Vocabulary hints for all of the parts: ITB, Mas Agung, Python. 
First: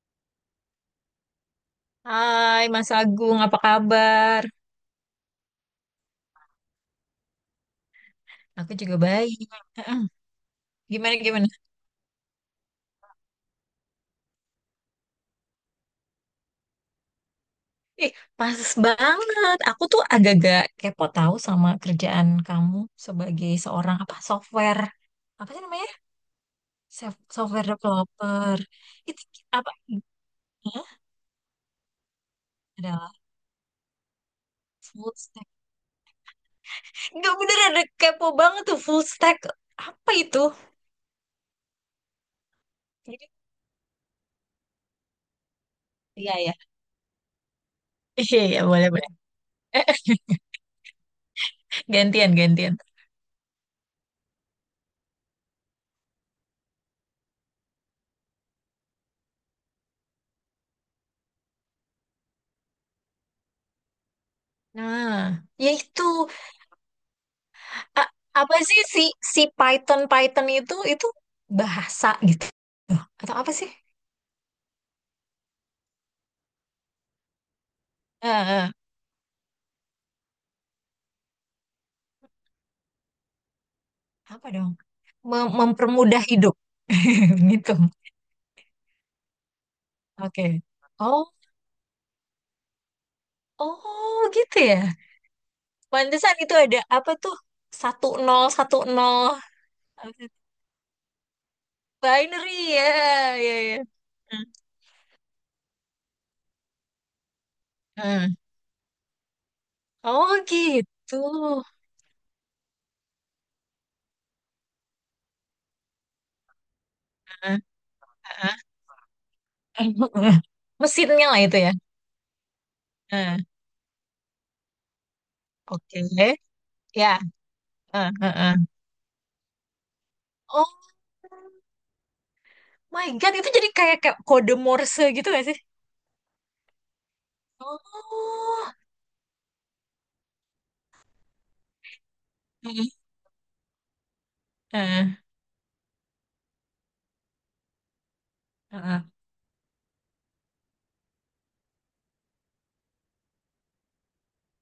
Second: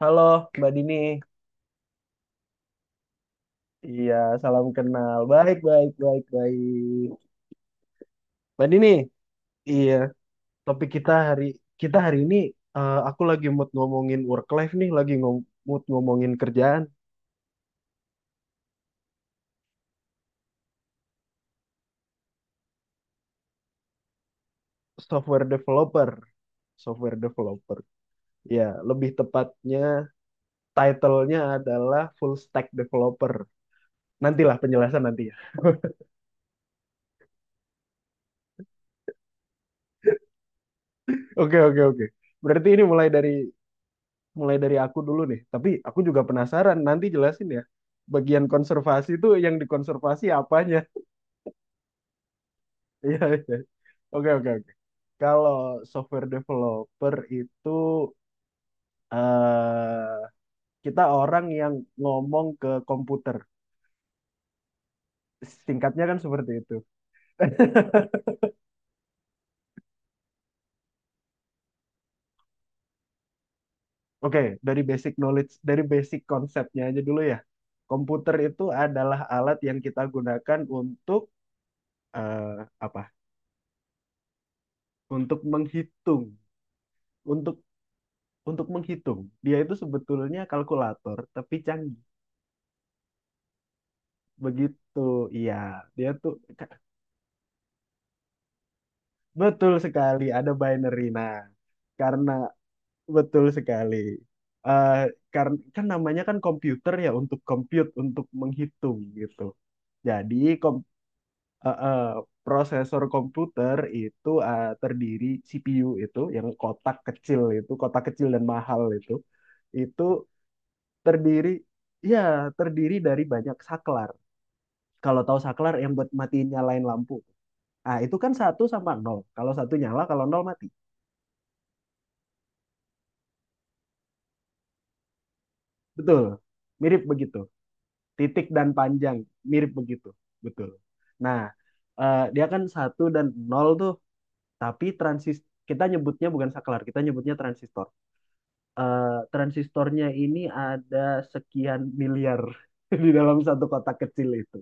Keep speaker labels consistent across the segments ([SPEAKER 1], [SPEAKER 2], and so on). [SPEAKER 1] Halo, Mbak Dini.
[SPEAKER 2] Hai Mas Agung, apa
[SPEAKER 1] Iya,
[SPEAKER 2] kabar?
[SPEAKER 1] salam kenal. Baik, baik, baik, baik. Mbak
[SPEAKER 2] Aku
[SPEAKER 1] Dini,
[SPEAKER 2] juga baik.
[SPEAKER 1] iya,
[SPEAKER 2] Heeh.
[SPEAKER 1] topik kita
[SPEAKER 2] Gimana
[SPEAKER 1] hari
[SPEAKER 2] gimana?
[SPEAKER 1] kita hari ini, aku lagi mood ngomongin work life nih, lagi ngom mood ngomongin kerjaan
[SPEAKER 2] Ih, pas banget. Aku tuh agak-agak kepo tahu sama kerjaan kamu sebagai seorang apa software
[SPEAKER 1] software
[SPEAKER 2] apa sih namanya?
[SPEAKER 1] developer, software
[SPEAKER 2] Software
[SPEAKER 1] developer.
[SPEAKER 2] developer.
[SPEAKER 1] Ya, lebih
[SPEAKER 2] Itu apa?
[SPEAKER 1] tepatnya
[SPEAKER 2] Hah?
[SPEAKER 1] title-nya adalah full stack
[SPEAKER 2] Adalah
[SPEAKER 1] developer. Nantilah penjelasan
[SPEAKER 2] full
[SPEAKER 1] nanti ya.
[SPEAKER 2] stack. Enggak bener ada kepo banget tuh full stack. Apa itu?
[SPEAKER 1] Oke, oke, oke. Berarti ini mulai
[SPEAKER 2] Jadi
[SPEAKER 1] dari mulai dari aku dulu nih. Tapi aku juga
[SPEAKER 2] iya ya.
[SPEAKER 1] penasaran, nanti jelasin ya.
[SPEAKER 2] Iya
[SPEAKER 1] Bagian
[SPEAKER 2] iya boleh boleh.
[SPEAKER 1] konservasi itu yang dikonservasi apanya?
[SPEAKER 2] Gantian gantian.
[SPEAKER 1] Iya, iya. Oke, oke, oke. Kalau software developer itu eh kita orang yang ngomong ke komputer.
[SPEAKER 2] Nah, ya itu.
[SPEAKER 1] Singkatnya kan seperti itu.
[SPEAKER 2] A- Apa sih si si Python Python itu bahasa gitu atau apa sih?
[SPEAKER 1] Oke, dari basic knowledge, dari basic konsepnya aja dulu ya.
[SPEAKER 2] Eh,
[SPEAKER 1] Komputer itu
[SPEAKER 2] eh,
[SPEAKER 1] adalah alat yang kita gunakan untuk eh, apa?
[SPEAKER 2] apa dong?
[SPEAKER 1] Untuk
[SPEAKER 2] Mempermudah
[SPEAKER 1] menghitung,
[SPEAKER 2] hidup
[SPEAKER 1] untuk
[SPEAKER 2] gitu.
[SPEAKER 1] untuk menghitung. Dia itu sebetulnya
[SPEAKER 2] Oke.
[SPEAKER 1] kalkulator,
[SPEAKER 2] Oh,
[SPEAKER 1] tapi canggih.
[SPEAKER 2] oh gitu ya.
[SPEAKER 1] Begitu, iya. Dia tuh
[SPEAKER 2] Pantesan itu
[SPEAKER 1] ka-
[SPEAKER 2] ada apa tuh? Satu nol satu nol
[SPEAKER 1] Betul
[SPEAKER 2] apa
[SPEAKER 1] sekali
[SPEAKER 2] sih?
[SPEAKER 1] ada binary. Nah, karena
[SPEAKER 2] Binary ya,
[SPEAKER 1] betul
[SPEAKER 2] ya ya.
[SPEAKER 1] sekali.
[SPEAKER 2] Hmm.
[SPEAKER 1] Eh karena kan namanya kan komputer ya untuk compute, untuk
[SPEAKER 2] Hmm.
[SPEAKER 1] menghitung gitu. Jadi
[SPEAKER 2] Oh
[SPEAKER 1] kom
[SPEAKER 2] gitu.
[SPEAKER 1] eh, eh, prosesor komputer itu terdiri CPU itu yang kotak kecil
[SPEAKER 2] Heeh,
[SPEAKER 1] itu, kotak kecil dan
[SPEAKER 2] heeh.
[SPEAKER 1] mahal itu
[SPEAKER 2] Mesinnya lah
[SPEAKER 1] terdiri
[SPEAKER 2] itu ya.
[SPEAKER 1] ya, terdiri dari
[SPEAKER 2] Heeh.
[SPEAKER 1] banyak saklar. Kalau tahu saklar yang
[SPEAKER 2] Oke.
[SPEAKER 1] buat matiin nyalain lampu.
[SPEAKER 2] Ya.
[SPEAKER 1] Ah,
[SPEAKER 2] Heeh,
[SPEAKER 1] itu kan
[SPEAKER 2] heeh.
[SPEAKER 1] satu sama nol. Kalau satu nyala, kalau nol
[SPEAKER 2] Oh.
[SPEAKER 1] mati.
[SPEAKER 2] My God, itu jadi kayak, kayak kode Morse gitu gak sih?
[SPEAKER 1] Betul. Mirip begitu. Titik dan
[SPEAKER 2] Oh.
[SPEAKER 1] panjang mirip begitu. Betul. Nah, dia kan
[SPEAKER 2] Heeh,
[SPEAKER 1] satu dan nol tuh, tapi
[SPEAKER 2] heeh,
[SPEAKER 1] transis kita nyebutnya bukan saklar, kita nyebutnya transistor.
[SPEAKER 2] heeh.
[SPEAKER 1] Transistornya ini ada sekian miliar di dalam satu kotak kecil itu.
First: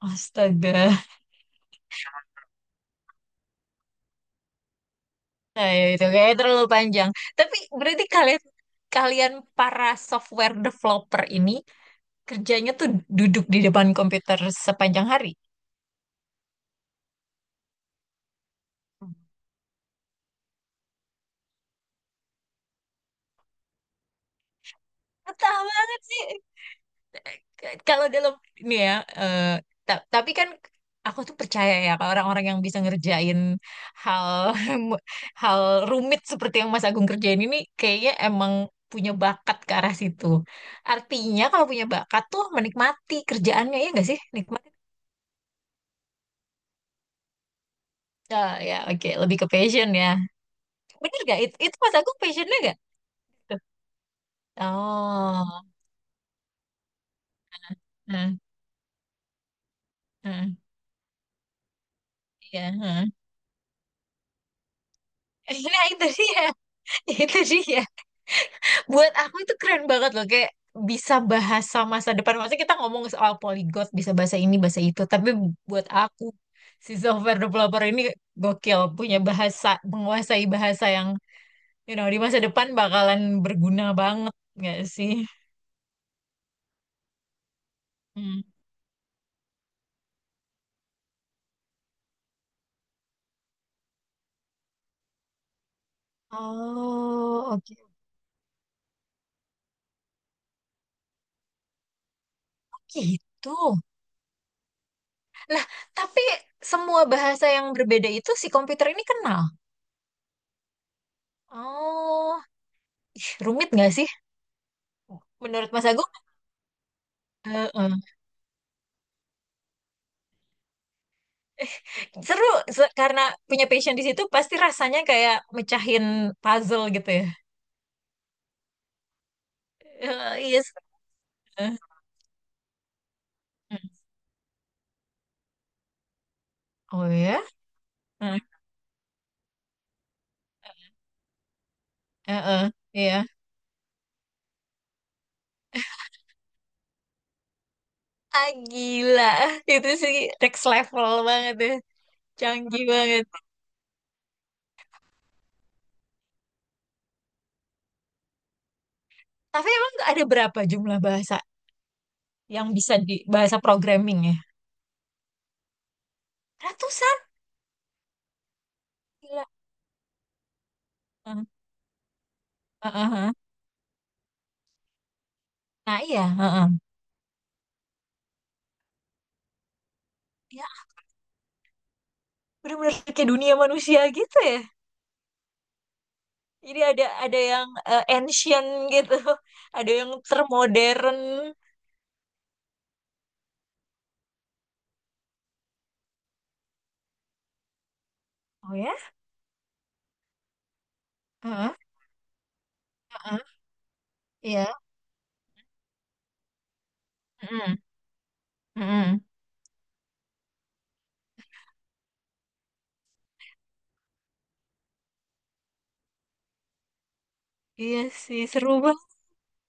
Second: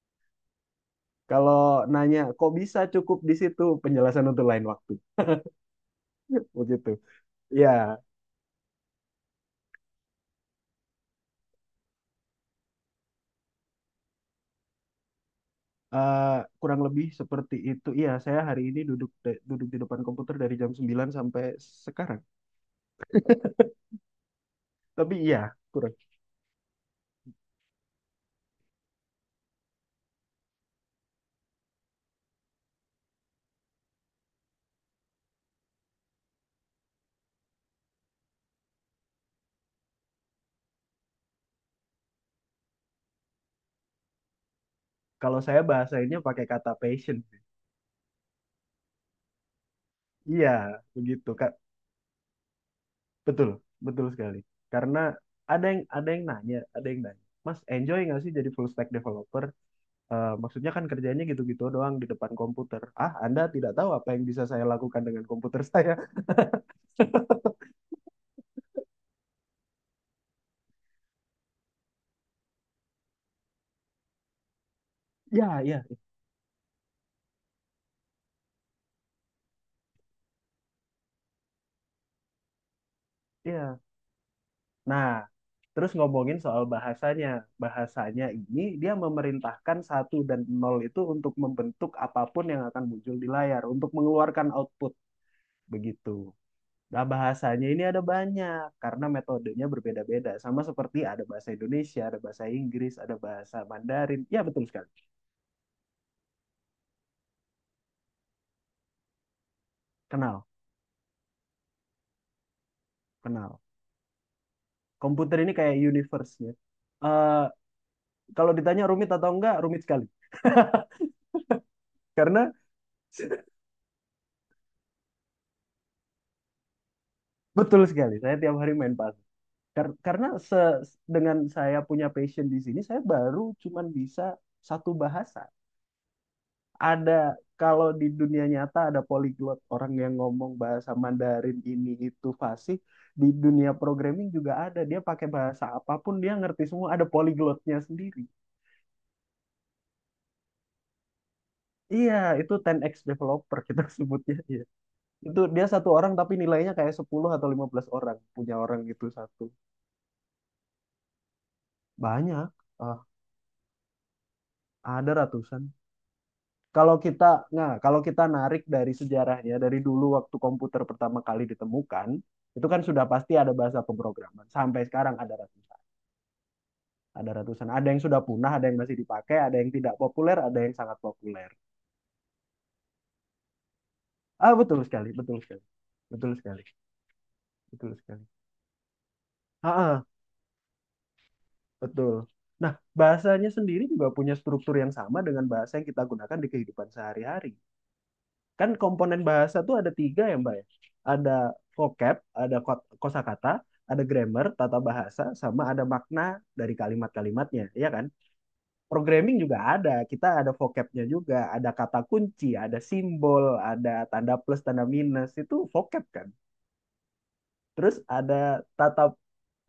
[SPEAKER 2] Astaga.
[SPEAKER 1] Kalau nanya kok bisa cukup di situ, penjelasan untuk lain waktu.
[SPEAKER 2] Nah, ya itu kayak terlalu
[SPEAKER 1] Begitu.
[SPEAKER 2] panjang. Tapi
[SPEAKER 1] Ya,
[SPEAKER 2] berarti kalian kalian para software developer ini kerjanya tuh duduk di depan komputer sepanjang hari.
[SPEAKER 1] Eh, kurang lebih seperti itu. Iya, saya hari ini duduk di depan komputer dari jam 9 sampai sekarang. Tapi iya,
[SPEAKER 2] Betah
[SPEAKER 1] kurang.
[SPEAKER 2] banget sih. Kalau dalam ini ya eh, tapi kan aku tuh percaya ya kalau orang-orang yang bisa ngerjain hal hal rumit seperti yang Mas Agung kerjain ini kayaknya emang punya bakat ke arah situ. Artinya kalau punya bakat tuh menikmati kerjaannya ya nggak sih? Nikmati.
[SPEAKER 1] Kalau saya bahasainnya pakai kata passion sih.
[SPEAKER 2] Ah, ya oke. Lebih ke passion ya.
[SPEAKER 1] Iya,
[SPEAKER 2] Bener
[SPEAKER 1] begitu,
[SPEAKER 2] gak?
[SPEAKER 1] Kak.
[SPEAKER 2] Itu Mas Agung passionnya gak?
[SPEAKER 1] Betul, betul sekali. Karena
[SPEAKER 2] Oh,
[SPEAKER 1] ada yang nanya, ada yang nanya. Mas, enjoy nggak sih
[SPEAKER 2] hmm,
[SPEAKER 1] jadi full stack developer?
[SPEAKER 2] hmm,
[SPEAKER 1] Maksudnya kan kerjanya gitu-gitu doang di depan
[SPEAKER 2] iya,
[SPEAKER 1] komputer.
[SPEAKER 2] hmm.
[SPEAKER 1] Ah, Anda tidak tahu apa yang bisa saya lakukan dengan komputer
[SPEAKER 2] Nah
[SPEAKER 1] saya.
[SPEAKER 2] itu dia, itu dia. Buat aku itu keren banget loh kayak bisa bahasa masa depan, maksudnya kita ngomong soal polyglot bisa bahasa ini bahasa itu, tapi
[SPEAKER 1] Ya, ya,
[SPEAKER 2] buat aku si software developer ini gokil punya bahasa, menguasai bahasa yang di masa depan bakalan
[SPEAKER 1] ya.
[SPEAKER 2] berguna banget nggak
[SPEAKER 1] Nah,
[SPEAKER 2] sih.
[SPEAKER 1] terus ngomongin soal bahasanya. Bahasanya
[SPEAKER 2] Hmm.
[SPEAKER 1] ini dia memerintahkan satu dan nol itu untuk membentuk apapun yang akan muncul di layar, untuk mengeluarkan output begitu. Nah,
[SPEAKER 2] Oh,
[SPEAKER 1] bahasanya
[SPEAKER 2] oke.
[SPEAKER 1] ini ada banyak karena metodenya berbeda-beda. Sama seperti ada bahasa Indonesia, ada bahasa Inggris, ada
[SPEAKER 2] Gitu.
[SPEAKER 1] bahasa Mandarin. Ya, betul sekali.
[SPEAKER 2] Nah, tapi semua bahasa yang berbeda itu si komputer ini kenal.
[SPEAKER 1] Kenal,
[SPEAKER 2] Oh, ih,
[SPEAKER 1] kenal.
[SPEAKER 2] rumit nggak sih?
[SPEAKER 1] Komputer ini
[SPEAKER 2] Menurut
[SPEAKER 1] kayak
[SPEAKER 2] Mas Agung?
[SPEAKER 1] universe-nya. Eh,
[SPEAKER 2] Heeh.
[SPEAKER 1] Kalau ditanya rumit atau enggak, rumit sekali.
[SPEAKER 2] Seru
[SPEAKER 1] Karena
[SPEAKER 2] karena punya passion di situ pasti rasanya kayak mecahin puzzle gitu ya.
[SPEAKER 1] betul sekali, saya tiap hari main pas. Kar- karena se
[SPEAKER 2] Iya, seru.
[SPEAKER 1] Dengan saya punya passion di sini, saya baru cuman
[SPEAKER 2] Hmm.
[SPEAKER 1] bisa satu bahasa.
[SPEAKER 2] Oh
[SPEAKER 1] Ada
[SPEAKER 2] ya?
[SPEAKER 1] Kalau di
[SPEAKER 2] Hmm.
[SPEAKER 1] dunia nyata ada polyglot, orang yang ngomong bahasa Mandarin ini itu
[SPEAKER 2] Eh, eh,
[SPEAKER 1] fasih.
[SPEAKER 2] Iya.
[SPEAKER 1] Di dunia programming juga ada. Dia pakai bahasa apapun dia ngerti semua. Ada polyglotnya sendiri.
[SPEAKER 2] Ah gila. Itu sih next level banget ya.
[SPEAKER 1] Iya, itu
[SPEAKER 2] Canggih
[SPEAKER 1] 10x
[SPEAKER 2] banget.
[SPEAKER 1] developer kita sebutnya. Iya. Itu dia satu orang tapi nilainya kayak 10 atau 15 orang, punya orang itu satu.
[SPEAKER 2] Tapi emang ada berapa jumlah bahasa
[SPEAKER 1] Banyak.
[SPEAKER 2] yang bisa
[SPEAKER 1] Ah,
[SPEAKER 2] di bahasa programming ya?
[SPEAKER 1] ada ratusan. Kalau
[SPEAKER 2] Ratusan.
[SPEAKER 1] kita, nah, kalau kita narik dari
[SPEAKER 2] Gila.
[SPEAKER 1] sejarahnya, dari dulu waktu komputer pertama kali
[SPEAKER 2] Hmm.
[SPEAKER 1] ditemukan, itu kan
[SPEAKER 2] Eh,
[SPEAKER 1] sudah
[SPEAKER 2] eh,
[SPEAKER 1] pasti
[SPEAKER 2] eh.
[SPEAKER 1] ada bahasa pemrograman. Sampai sekarang ada ratusan,
[SPEAKER 2] Nah iya. eh, eh.
[SPEAKER 1] ada ratusan. Ada yang sudah punah, ada yang masih dipakai, ada yang tidak populer, ada
[SPEAKER 2] Ya
[SPEAKER 1] yang sangat populer.
[SPEAKER 2] bener-bener kayak dunia manusia gitu
[SPEAKER 1] Ah,
[SPEAKER 2] ya.
[SPEAKER 1] betul sekali, betul sekali, betul sekali,
[SPEAKER 2] Jadi ada yang
[SPEAKER 1] betul sekali.
[SPEAKER 2] ancient gitu,
[SPEAKER 1] Ah,
[SPEAKER 2] ada
[SPEAKER 1] ah,
[SPEAKER 2] yang termodern.
[SPEAKER 1] betul. Nah, bahasanya sendiri juga punya struktur yang sama dengan bahasa yang kita gunakan di kehidupan sehari-hari. Kan
[SPEAKER 2] Oh ya?
[SPEAKER 1] komponen bahasa tuh ada tiga ya Mbak ya, ada
[SPEAKER 2] Heeh,
[SPEAKER 1] vocab, ada kosakata,
[SPEAKER 2] heeh,
[SPEAKER 1] ada grammar
[SPEAKER 2] iya.
[SPEAKER 1] tata bahasa, sama ada makna dari kalimat-kalimatnya
[SPEAKER 2] Mm-mm.
[SPEAKER 1] ya kan. Programming juga ada, kita ada vocabnya juga, ada kata kunci, ada simbol, ada tanda plus tanda minus, itu vocab kan. Terus
[SPEAKER 2] Iya sih, seru
[SPEAKER 1] tata
[SPEAKER 2] banget.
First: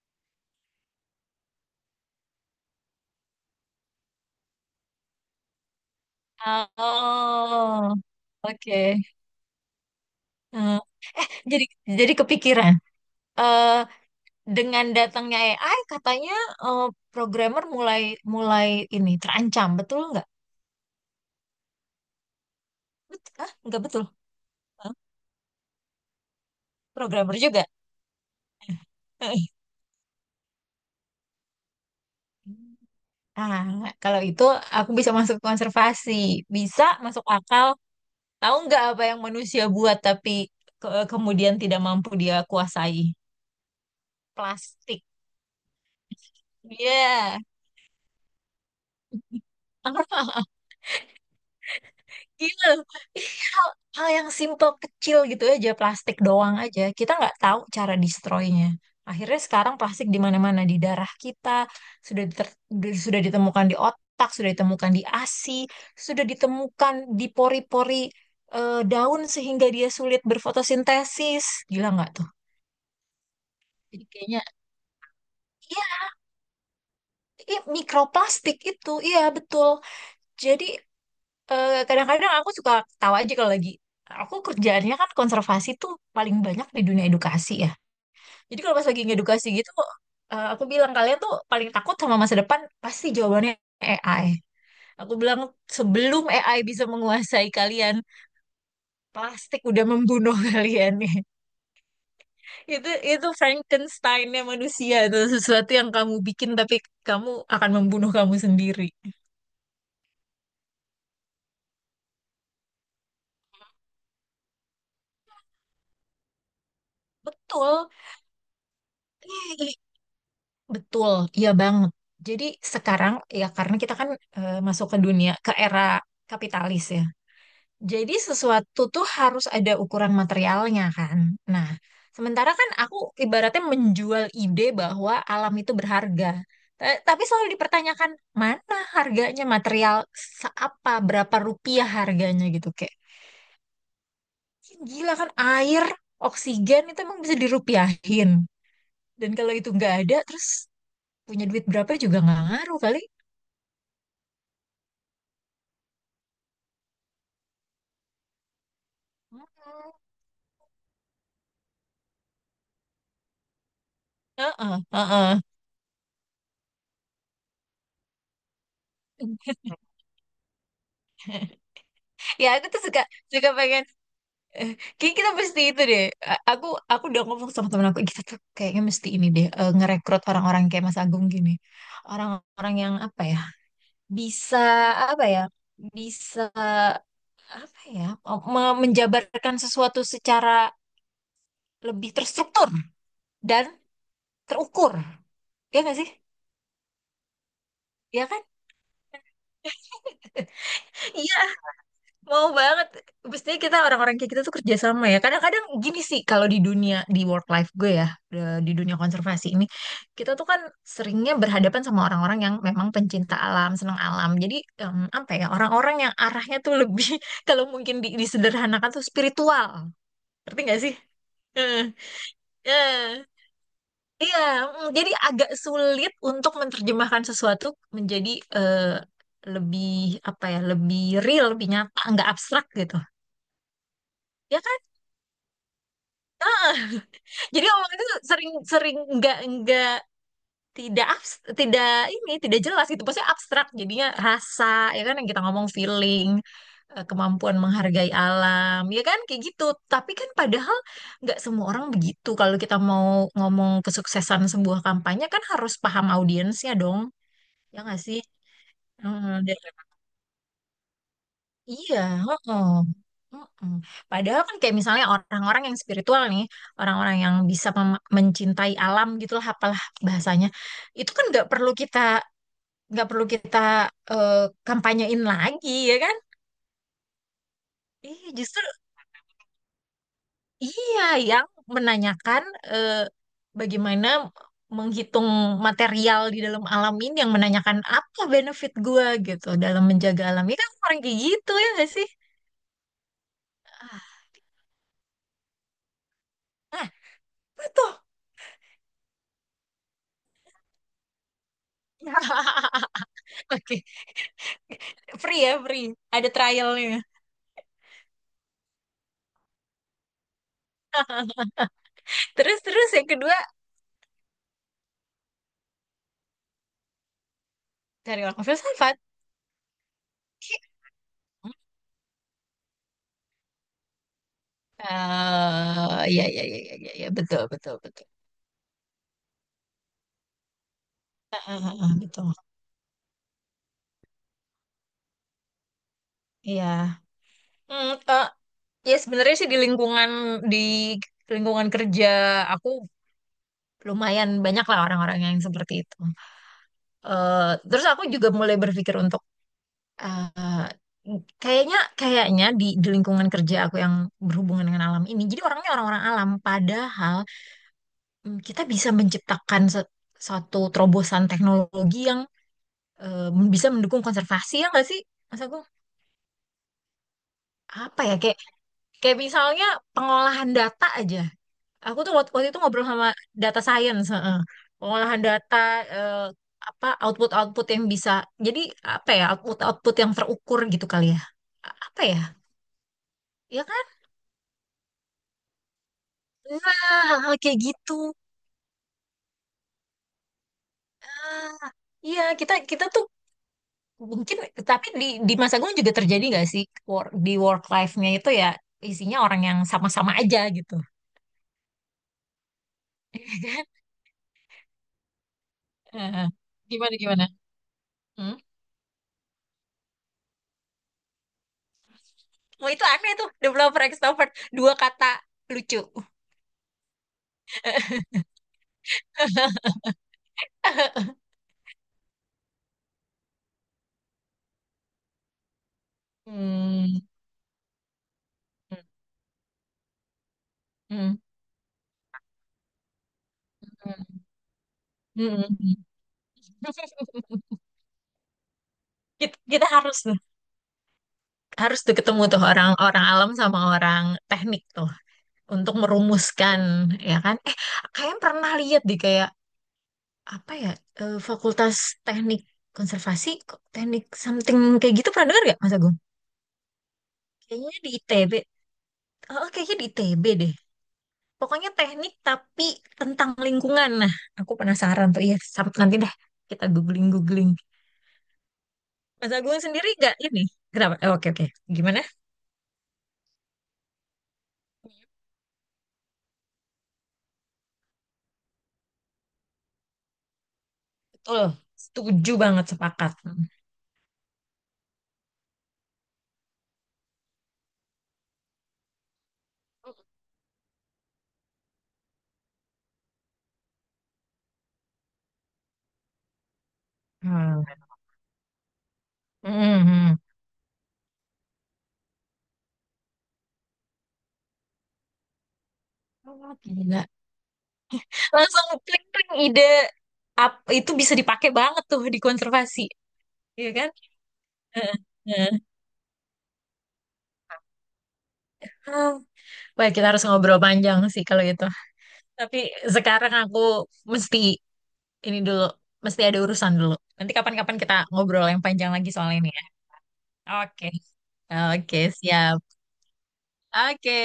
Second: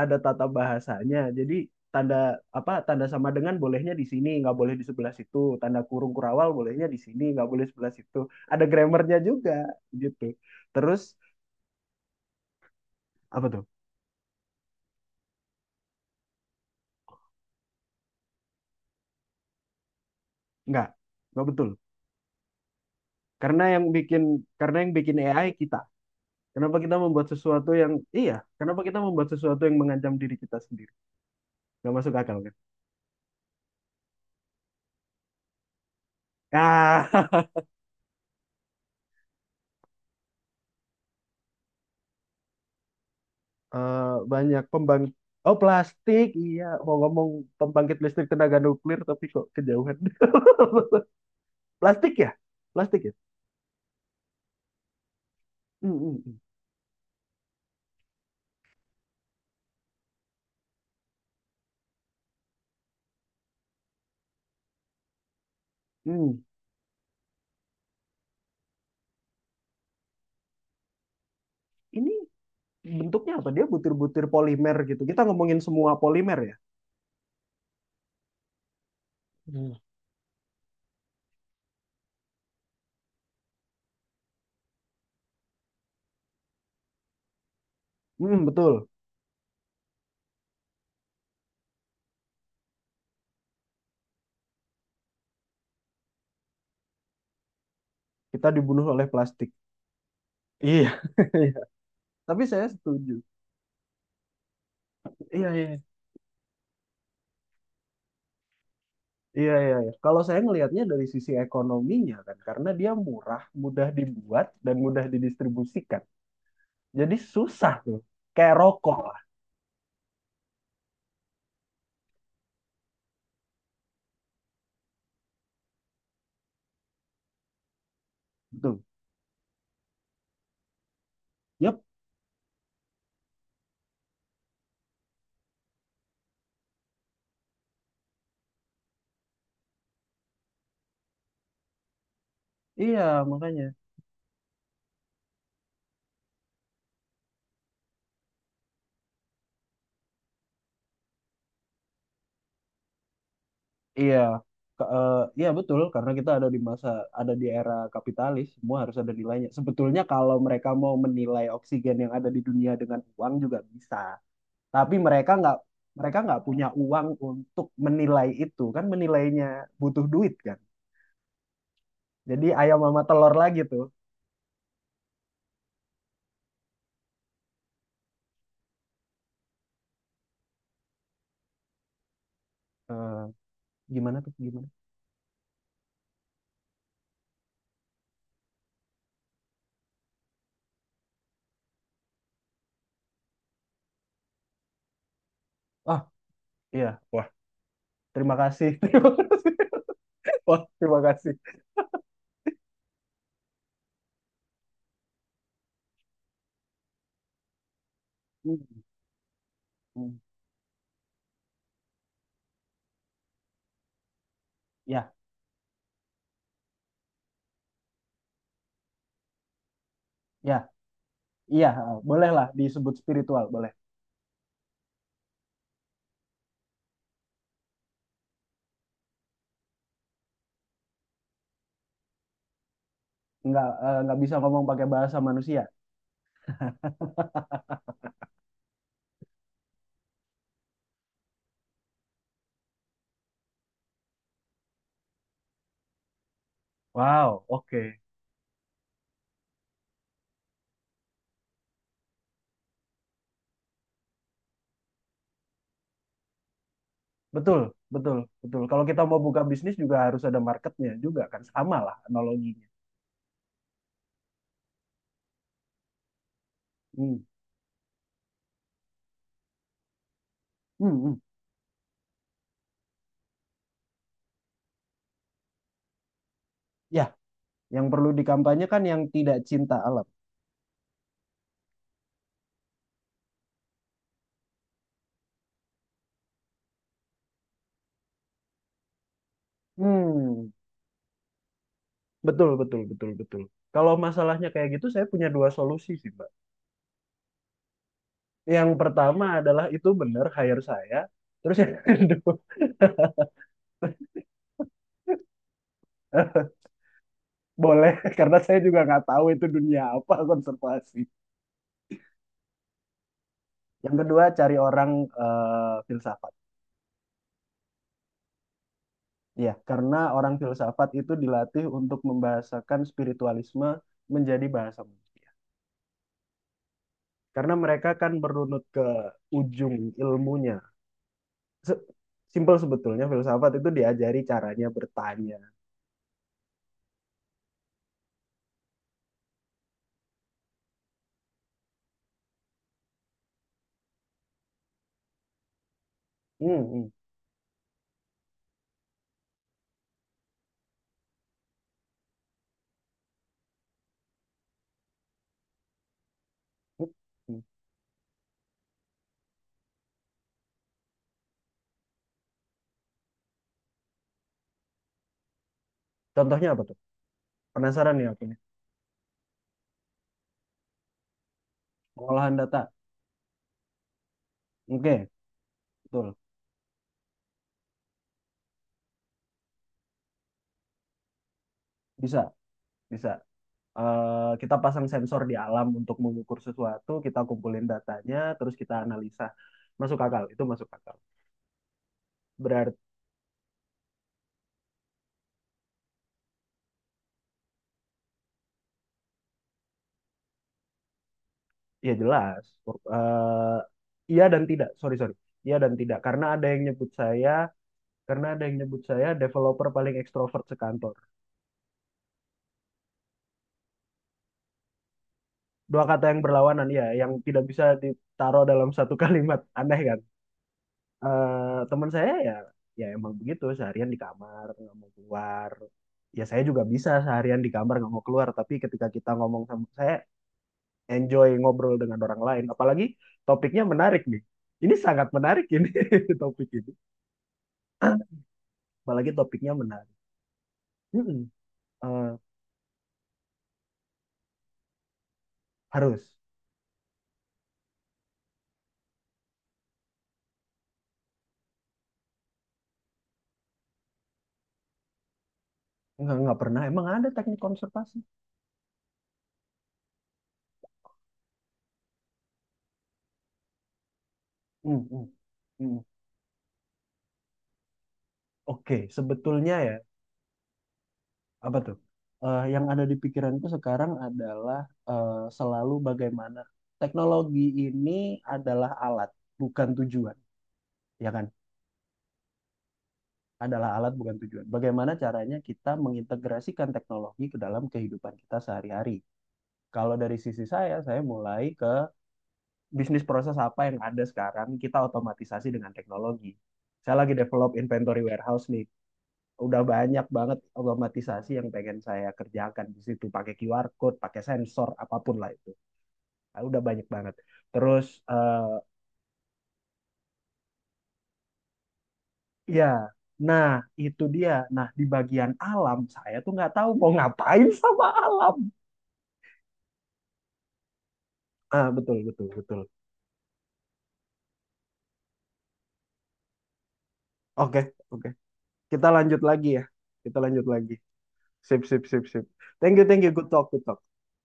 [SPEAKER 1] ada tata bahasanya. Jadi tanda tanda sama dengan bolehnya di sini, nggak boleh di sebelah situ. Tanda kurung kurawal bolehnya di sini, nggak boleh sebelah
[SPEAKER 2] Oh,
[SPEAKER 1] situ. Ada
[SPEAKER 2] oke.
[SPEAKER 1] grammarnya juga gitu.
[SPEAKER 2] Heeh.
[SPEAKER 1] Terus
[SPEAKER 2] Jadi, jadi kepikiran.
[SPEAKER 1] apa tuh?
[SPEAKER 2] Eh, dengan datangnya AI, katanya eh, programmer mulai mulai ini terancam, betul nggak?
[SPEAKER 1] Nggak, nggak betul. Karena
[SPEAKER 2] Nggak
[SPEAKER 1] yang
[SPEAKER 2] betul.
[SPEAKER 1] bikin karena
[SPEAKER 2] Hah?
[SPEAKER 1] yang bikin AI kita. Kenapa kita membuat
[SPEAKER 2] Programmer juga.
[SPEAKER 1] sesuatu yang iya? Kenapa kita membuat sesuatu yang mengancam diri kita sendiri? Nggak masuk akal kan?
[SPEAKER 2] Ah, kalau itu aku bisa masuk konservasi, bisa masuk
[SPEAKER 1] Ah,
[SPEAKER 2] akal. Tahu nggak apa yang manusia buat tapi kemudian tidak mampu dia kuasai?
[SPEAKER 1] eh, banyak pembang
[SPEAKER 2] Plastik.
[SPEAKER 1] Oh plastik, iya. Mau ngomong
[SPEAKER 2] Iya.
[SPEAKER 1] pembangkit listrik tenaga nuklir, tapi kok kejauhan. Plastik ya?
[SPEAKER 2] Gila. Iya,
[SPEAKER 1] Plastik ya?
[SPEAKER 2] hal, hal yang simple kecil gitu aja
[SPEAKER 1] Hmm, hmm,
[SPEAKER 2] plastik
[SPEAKER 1] hmm.
[SPEAKER 2] doang aja. Kita nggak tahu cara destroy-nya. Akhirnya sekarang plastik di mana-mana, di darah kita sudah diter- sudah ditemukan di otak, sudah ditemukan di ASI, sudah
[SPEAKER 1] Hmm.
[SPEAKER 2] ditemukan di pori-pori daun sehingga dia sulit berfotosintesis. Gila nggak
[SPEAKER 1] Ini
[SPEAKER 2] tuh?
[SPEAKER 1] bentuknya apa? Dia
[SPEAKER 2] Jadi
[SPEAKER 1] butir-butir
[SPEAKER 2] kayaknya
[SPEAKER 1] polimer gitu. Kita ngomongin semua
[SPEAKER 2] iya,
[SPEAKER 1] polimer ya?
[SPEAKER 2] iya, mikroplastik itu iya betul.
[SPEAKER 1] Hmm.
[SPEAKER 2] Jadi kadang-kadang aku suka tahu aja kalau lagi aku kerjaannya kan konservasi tuh paling banyak di dunia edukasi ya.
[SPEAKER 1] Hmm,
[SPEAKER 2] Jadi kalau pas
[SPEAKER 1] betul.
[SPEAKER 2] lagi ngedukasi gitu, aku bilang kalian tuh paling takut sama masa depan pasti jawabannya AI. Aku bilang sebelum AI bisa menguasai kalian,
[SPEAKER 1] Kita dibunuh oleh plastik.
[SPEAKER 2] plastik udah membunuh
[SPEAKER 1] Iya.
[SPEAKER 2] kalian nih.
[SPEAKER 1] Tapi saya setuju.
[SPEAKER 2] Itu Frankensteinnya manusia, itu
[SPEAKER 1] Iya,
[SPEAKER 2] sesuatu
[SPEAKER 1] iya.
[SPEAKER 2] yang kamu bikin tapi kamu akan membunuh kamu sendiri.
[SPEAKER 1] Iya, iya, iya. Kalau saya ngelihatnya dari sisi ekonominya kan, karena dia murah, mudah dibuat, dan mudah didistribusikan. Jadi susah
[SPEAKER 2] Betul.
[SPEAKER 1] tuh. Kayak rokok lah.
[SPEAKER 2] Eh, Betul, iya banget. Jadi sekarang ya karena kita kan masuk ke dunia ke era kapitalis ya. Jadi sesuatu
[SPEAKER 1] Betul.
[SPEAKER 2] tuh harus ada ukuran materialnya kan. Nah,
[SPEAKER 1] Yap.
[SPEAKER 2] sementara kan aku ibaratnya menjual ide bahwa alam itu berharga. Tapi selalu dipertanyakan mana harganya material, seapa berapa rupiah harganya gitu, kayak
[SPEAKER 1] Iya, makanya.
[SPEAKER 2] gila kan. Air, oksigen itu emang bisa dirupiahin. Dan kalau itu nggak ada terus punya duit berapa juga nggak ngaruh kali.
[SPEAKER 1] Iya, Ke- eh, iya betul karena kita ada di era kapitalis, semua harus ada nilainya.
[SPEAKER 2] Heeh,
[SPEAKER 1] Sebetulnya kalau mereka mau menilai oksigen yang ada di dunia dengan uang juga bisa, tapi mereka
[SPEAKER 2] heeh.
[SPEAKER 1] nggak mereka nggak punya uang untuk menilai itu kan, menilainya butuh duit kan. Jadi
[SPEAKER 2] Ya aku
[SPEAKER 1] ayam
[SPEAKER 2] tuh suka
[SPEAKER 1] sama telur
[SPEAKER 2] suka
[SPEAKER 1] lagi tuh.
[SPEAKER 2] pengen eh, kayak kita mesti itu deh. A- Aku aku udah ngomong sama temen aku, kita tuh kayaknya mesti ini deh, ngerekrut orang-orang kayak Mas Agung gini. Orang-orang yang apa
[SPEAKER 1] Eh,
[SPEAKER 2] ya?
[SPEAKER 1] Gimana tuh
[SPEAKER 2] Bisa
[SPEAKER 1] gimana?
[SPEAKER 2] apa ya? Bisa apa ya? Menjabarkan sesuatu secara lebih terstruktur dan terukur. Ya nggak
[SPEAKER 1] Ah,
[SPEAKER 2] sih?
[SPEAKER 1] iya, wah
[SPEAKER 2] Ya
[SPEAKER 1] terima
[SPEAKER 2] kan?
[SPEAKER 1] kasih, terima kasih, wah terima kasih.
[SPEAKER 2] Iya, mau banget. Pastinya kita orang-orang kayak kita tuh kerja sama ya. Kadang-kadang gini sih kalau di dunia di work life gue ya, di
[SPEAKER 1] Hmm,
[SPEAKER 2] dunia konservasi ini,
[SPEAKER 1] hmm.
[SPEAKER 2] kita tuh kan seringnya berhadapan sama orang-orang yang memang pencinta alam, senang alam. Jadi
[SPEAKER 1] Ya,
[SPEAKER 2] apa ya, orang-orang yang arahnya tuh lebih kalau mungkin disederhanakan tuh spiritual.
[SPEAKER 1] ya,
[SPEAKER 2] Ngerti gak sih?
[SPEAKER 1] iya,
[SPEAKER 2] Eh,
[SPEAKER 1] bolehlah disebut
[SPEAKER 2] eh.
[SPEAKER 1] spiritual, boleh.
[SPEAKER 2] Iya, mm, jadi agak sulit untuk menerjemahkan sesuatu menjadi eh, lebih apa ya, lebih real, lebih nyata, nggak abstrak gitu.
[SPEAKER 1] Nggak bisa
[SPEAKER 2] Ya
[SPEAKER 1] ngomong
[SPEAKER 2] kan?
[SPEAKER 1] pakai bahasa manusia.
[SPEAKER 2] Jadi omongan itu sering sering nggak tidak ini tidak jelas gitu. Maksudnya abstrak jadinya rasa, ya kan yang kita ngomong feeling,
[SPEAKER 1] Wow,
[SPEAKER 2] kemampuan
[SPEAKER 1] oke.
[SPEAKER 2] menghargai alam ya kan kayak gitu. Tapi kan padahal nggak semua orang begitu. Kalau kita mau ngomong kesuksesan sebuah kampanye kan harus paham audiensnya dong.
[SPEAKER 1] Betul,
[SPEAKER 2] Ya nggak
[SPEAKER 1] betul,
[SPEAKER 2] sih?
[SPEAKER 1] betul. Kalau kita mau
[SPEAKER 2] Heeh.
[SPEAKER 1] buka bisnis juga harus ada marketnya juga kan. Sama lah
[SPEAKER 2] Iya,
[SPEAKER 1] analoginya.
[SPEAKER 2] heeh. Heeh. Padahal kan kayak misalnya orang-orang yang spiritual nih,
[SPEAKER 1] Hmm.
[SPEAKER 2] orang-orang yang bisa mencintai alam gitulah, apalah bahasanya,
[SPEAKER 1] Hmm,
[SPEAKER 2] itu
[SPEAKER 1] hmm.
[SPEAKER 2] kan nggak perlu kita eh, kampanyein lagi ya kan?
[SPEAKER 1] Ya, yang perlu
[SPEAKER 2] Iya, justru
[SPEAKER 1] dikampanyekan yang tidak cinta alam.
[SPEAKER 2] iya yang menanyakan eh, bagaimana menghitung material di dalam alam ini, yang menanyakan apa benefit gua gitu dalam menjaga alam
[SPEAKER 1] Hmm,
[SPEAKER 2] ini kan orang kayak gitu ya nggak sih?
[SPEAKER 1] betul, betul, betul, betul. Kalau
[SPEAKER 2] Ah,
[SPEAKER 1] masalahnya kayak gitu, saya punya dua solusi sih, Mbak.
[SPEAKER 2] nah, betul.
[SPEAKER 1] Yang pertama adalah itu benar, hire saya. Terus yang kedua,
[SPEAKER 2] Oke. Free ya, free. Ada trialnya.
[SPEAKER 1] boleh, karena saya juga nggak tahu itu dunia apa konservasi.
[SPEAKER 2] Terus terus yang kedua
[SPEAKER 1] Yang kedua, cari orang filsafat.
[SPEAKER 2] dari orang filsafat.
[SPEAKER 1] Ya, karena orang filsafat itu dilatih untuk membahasakan spiritualisme menjadi bahasa
[SPEAKER 2] Eh,
[SPEAKER 1] manusia.
[SPEAKER 2] ya, ya, ya, ya, ya, ya, betul,
[SPEAKER 1] Karena
[SPEAKER 2] betul,
[SPEAKER 1] mereka
[SPEAKER 2] betul.
[SPEAKER 1] kan merunut ke ujung ilmunya.
[SPEAKER 2] Ah, ah,
[SPEAKER 1] Se-
[SPEAKER 2] ah, betul.
[SPEAKER 1] Simpel sebetulnya, filsafat itu diajari caranya bertanya.
[SPEAKER 2] Iya. Hmm, eh, ya sebenarnya sih di lingkungan di lingkungan kerja aku lumayan banyak lah orang-orang yang seperti itu.
[SPEAKER 1] Hmm, hmm,
[SPEAKER 2] Eh, terus aku juga mulai berpikir untuk eh, kayaknya kayaknya di lingkungan kerja aku yang berhubungan dengan alam ini. Jadi orangnya orang-orang alam,
[SPEAKER 1] hmm,
[SPEAKER 2] padahal
[SPEAKER 1] hmm.
[SPEAKER 2] mm, kita bisa menciptakan suatu terobosan teknologi yang eh, bisa mendukung konservasi ya nggak sih? Mas Agung,
[SPEAKER 1] Contohnya apa tuh? Penasaran
[SPEAKER 2] apa
[SPEAKER 1] ya
[SPEAKER 2] ya
[SPEAKER 1] aku
[SPEAKER 2] kayak
[SPEAKER 1] nih.
[SPEAKER 2] kayak misalnya pengolahan data aja. Aku tuh waktu,
[SPEAKER 1] Pengolahan
[SPEAKER 2] waktu itu
[SPEAKER 1] data.
[SPEAKER 2] ngobrol sama data science, heeh.
[SPEAKER 1] Oke,
[SPEAKER 2] Pengolahan data
[SPEAKER 1] betul.
[SPEAKER 2] eh, apa output-output yang bisa jadi apa ya output-output yang terukur gitu kali ya. Apa ya?
[SPEAKER 1] Bisa, bisa.
[SPEAKER 2] Ya kan?
[SPEAKER 1] Kita pasang sensor di alam untuk mengukur sesuatu,
[SPEAKER 2] Nah,
[SPEAKER 1] kita
[SPEAKER 2] hal-hal kayak
[SPEAKER 1] kumpulin
[SPEAKER 2] gitu.
[SPEAKER 1] datanya, terus kita analisa. Masuk akal, itu masuk akal.
[SPEAKER 2] Ah, iya, kita
[SPEAKER 1] Berarti,
[SPEAKER 2] kita tuh mungkin, tapi di masa gue juga terjadi nggak sih, work- di work life-nya itu ya isinya orang yang sama-sama aja gitu.
[SPEAKER 1] ya jelas. Eh, iya dan tidak, sorry, sorry. Iya dan tidak,
[SPEAKER 2] Eh, gimana, gimana?
[SPEAKER 1] karena
[SPEAKER 2] Hmm?
[SPEAKER 1] ada yang nyebut saya developer paling ekstrovert sekantor.
[SPEAKER 2] Oh, itu aneh tuh, developer extrovert. Dua kata lucu.
[SPEAKER 1] Dua kata yang berlawanan, ya, yang tidak bisa ditaruh dalam satu kalimat. Aneh kan? Teman saya ya, ya emang begitu seharian di kamar nggak mau keluar, ya saya juga bisa
[SPEAKER 2] Hmm.
[SPEAKER 1] seharian di kamar nggak mau keluar, tapi ketika kita ngomong sama saya,
[SPEAKER 2] Hmm.
[SPEAKER 1] enjoy ngobrol dengan orang lain, apalagi topiknya menarik
[SPEAKER 2] Hmm.
[SPEAKER 1] nih, ini sangat menarik ini,
[SPEAKER 2] Hmm.
[SPEAKER 1] topik ini, apalagi
[SPEAKER 2] Kita,
[SPEAKER 1] topiknya
[SPEAKER 2] kita
[SPEAKER 1] menarik. Mm-mm.
[SPEAKER 2] harus tuh
[SPEAKER 1] Eh,
[SPEAKER 2] ketemu tuh orang-orang alam sama orang teknik tuh untuk
[SPEAKER 1] harus
[SPEAKER 2] merumuskan ya kan? Eh, kalian pernah lihat deh kayak apa ya Fakultas Teknik Konservasi kok teknik something kayak gitu pernah dengar gak Mas Agung?
[SPEAKER 1] Nggak pernah, emang ada teknik
[SPEAKER 2] Kayaknya di
[SPEAKER 1] konservasi?
[SPEAKER 2] ITB. Oh, kayaknya di ITB deh. Pokoknya teknik tapi tentang lingkungan. Nah, aku
[SPEAKER 1] Mm-mm.
[SPEAKER 2] penasaran tuh. Iya, sam-
[SPEAKER 1] Mm-mm.
[SPEAKER 2] nanti deh kita googling-googling.
[SPEAKER 1] Oke,
[SPEAKER 2] Mas
[SPEAKER 1] sebetulnya
[SPEAKER 2] Agung
[SPEAKER 1] ya.
[SPEAKER 2] sendiri gak ini? Kenapa? Eh, oke, oke.
[SPEAKER 1] Apa tuh?
[SPEAKER 2] Gimana?
[SPEAKER 1] Yang ada di pikiranku sekarang adalah selalu bagaimana teknologi ini adalah alat, bukan tujuan, ya kan?
[SPEAKER 2] Betul. Setuju banget, sepakat. Hmm.
[SPEAKER 1] Adalah alat, bukan tujuan. Bagaimana caranya kita mengintegrasikan teknologi ke dalam kehidupan kita sehari-hari? Kalau dari sisi saya mulai ke bisnis proses apa yang ada sekarang, kita otomatisasi dengan teknologi. Saya lagi develop
[SPEAKER 2] Hmm.
[SPEAKER 1] inventory warehouse nih. Udah
[SPEAKER 2] Hmm,
[SPEAKER 1] banyak
[SPEAKER 2] hmm.
[SPEAKER 1] banget otomatisasi yang pengen saya kerjakan di situ pakai QR code, pakai sensor apapun lah itu. Nah,
[SPEAKER 2] Oh,
[SPEAKER 1] udah banyak
[SPEAKER 2] gila.
[SPEAKER 1] banget. Terus
[SPEAKER 2] Langsung klik-klik ide. Ap, itu bisa dipakai banget tuh di
[SPEAKER 1] ya,
[SPEAKER 2] konservasi.
[SPEAKER 1] nah
[SPEAKER 2] Iya kan?
[SPEAKER 1] itu dia. Nah, di
[SPEAKER 2] Heeh,
[SPEAKER 1] bagian
[SPEAKER 2] heeh.
[SPEAKER 1] alam saya tuh nggak tahu mau ngapain sama alam.
[SPEAKER 2] Hmm, wah, kita harus ngobrol panjang sih kalau itu.
[SPEAKER 1] Ah, betul betul
[SPEAKER 2] Tapi
[SPEAKER 1] betul.
[SPEAKER 2] sekarang aku mesti ini dulu, mesti ada urusan dulu. Nanti
[SPEAKER 1] Oke,
[SPEAKER 2] kapan-kapan kita
[SPEAKER 1] oke.
[SPEAKER 2] ngobrol yang
[SPEAKER 1] Kita
[SPEAKER 2] panjang lagi
[SPEAKER 1] lanjut
[SPEAKER 2] soal
[SPEAKER 1] lagi
[SPEAKER 2] ini
[SPEAKER 1] ya.
[SPEAKER 2] ya.
[SPEAKER 1] Kita lanjut lagi.
[SPEAKER 2] Oke,
[SPEAKER 1] Sip sip
[SPEAKER 2] oke,
[SPEAKER 1] sip sip.
[SPEAKER 2] siap.
[SPEAKER 1] Thank you thank you. Good talk good talk.
[SPEAKER 2] Oke.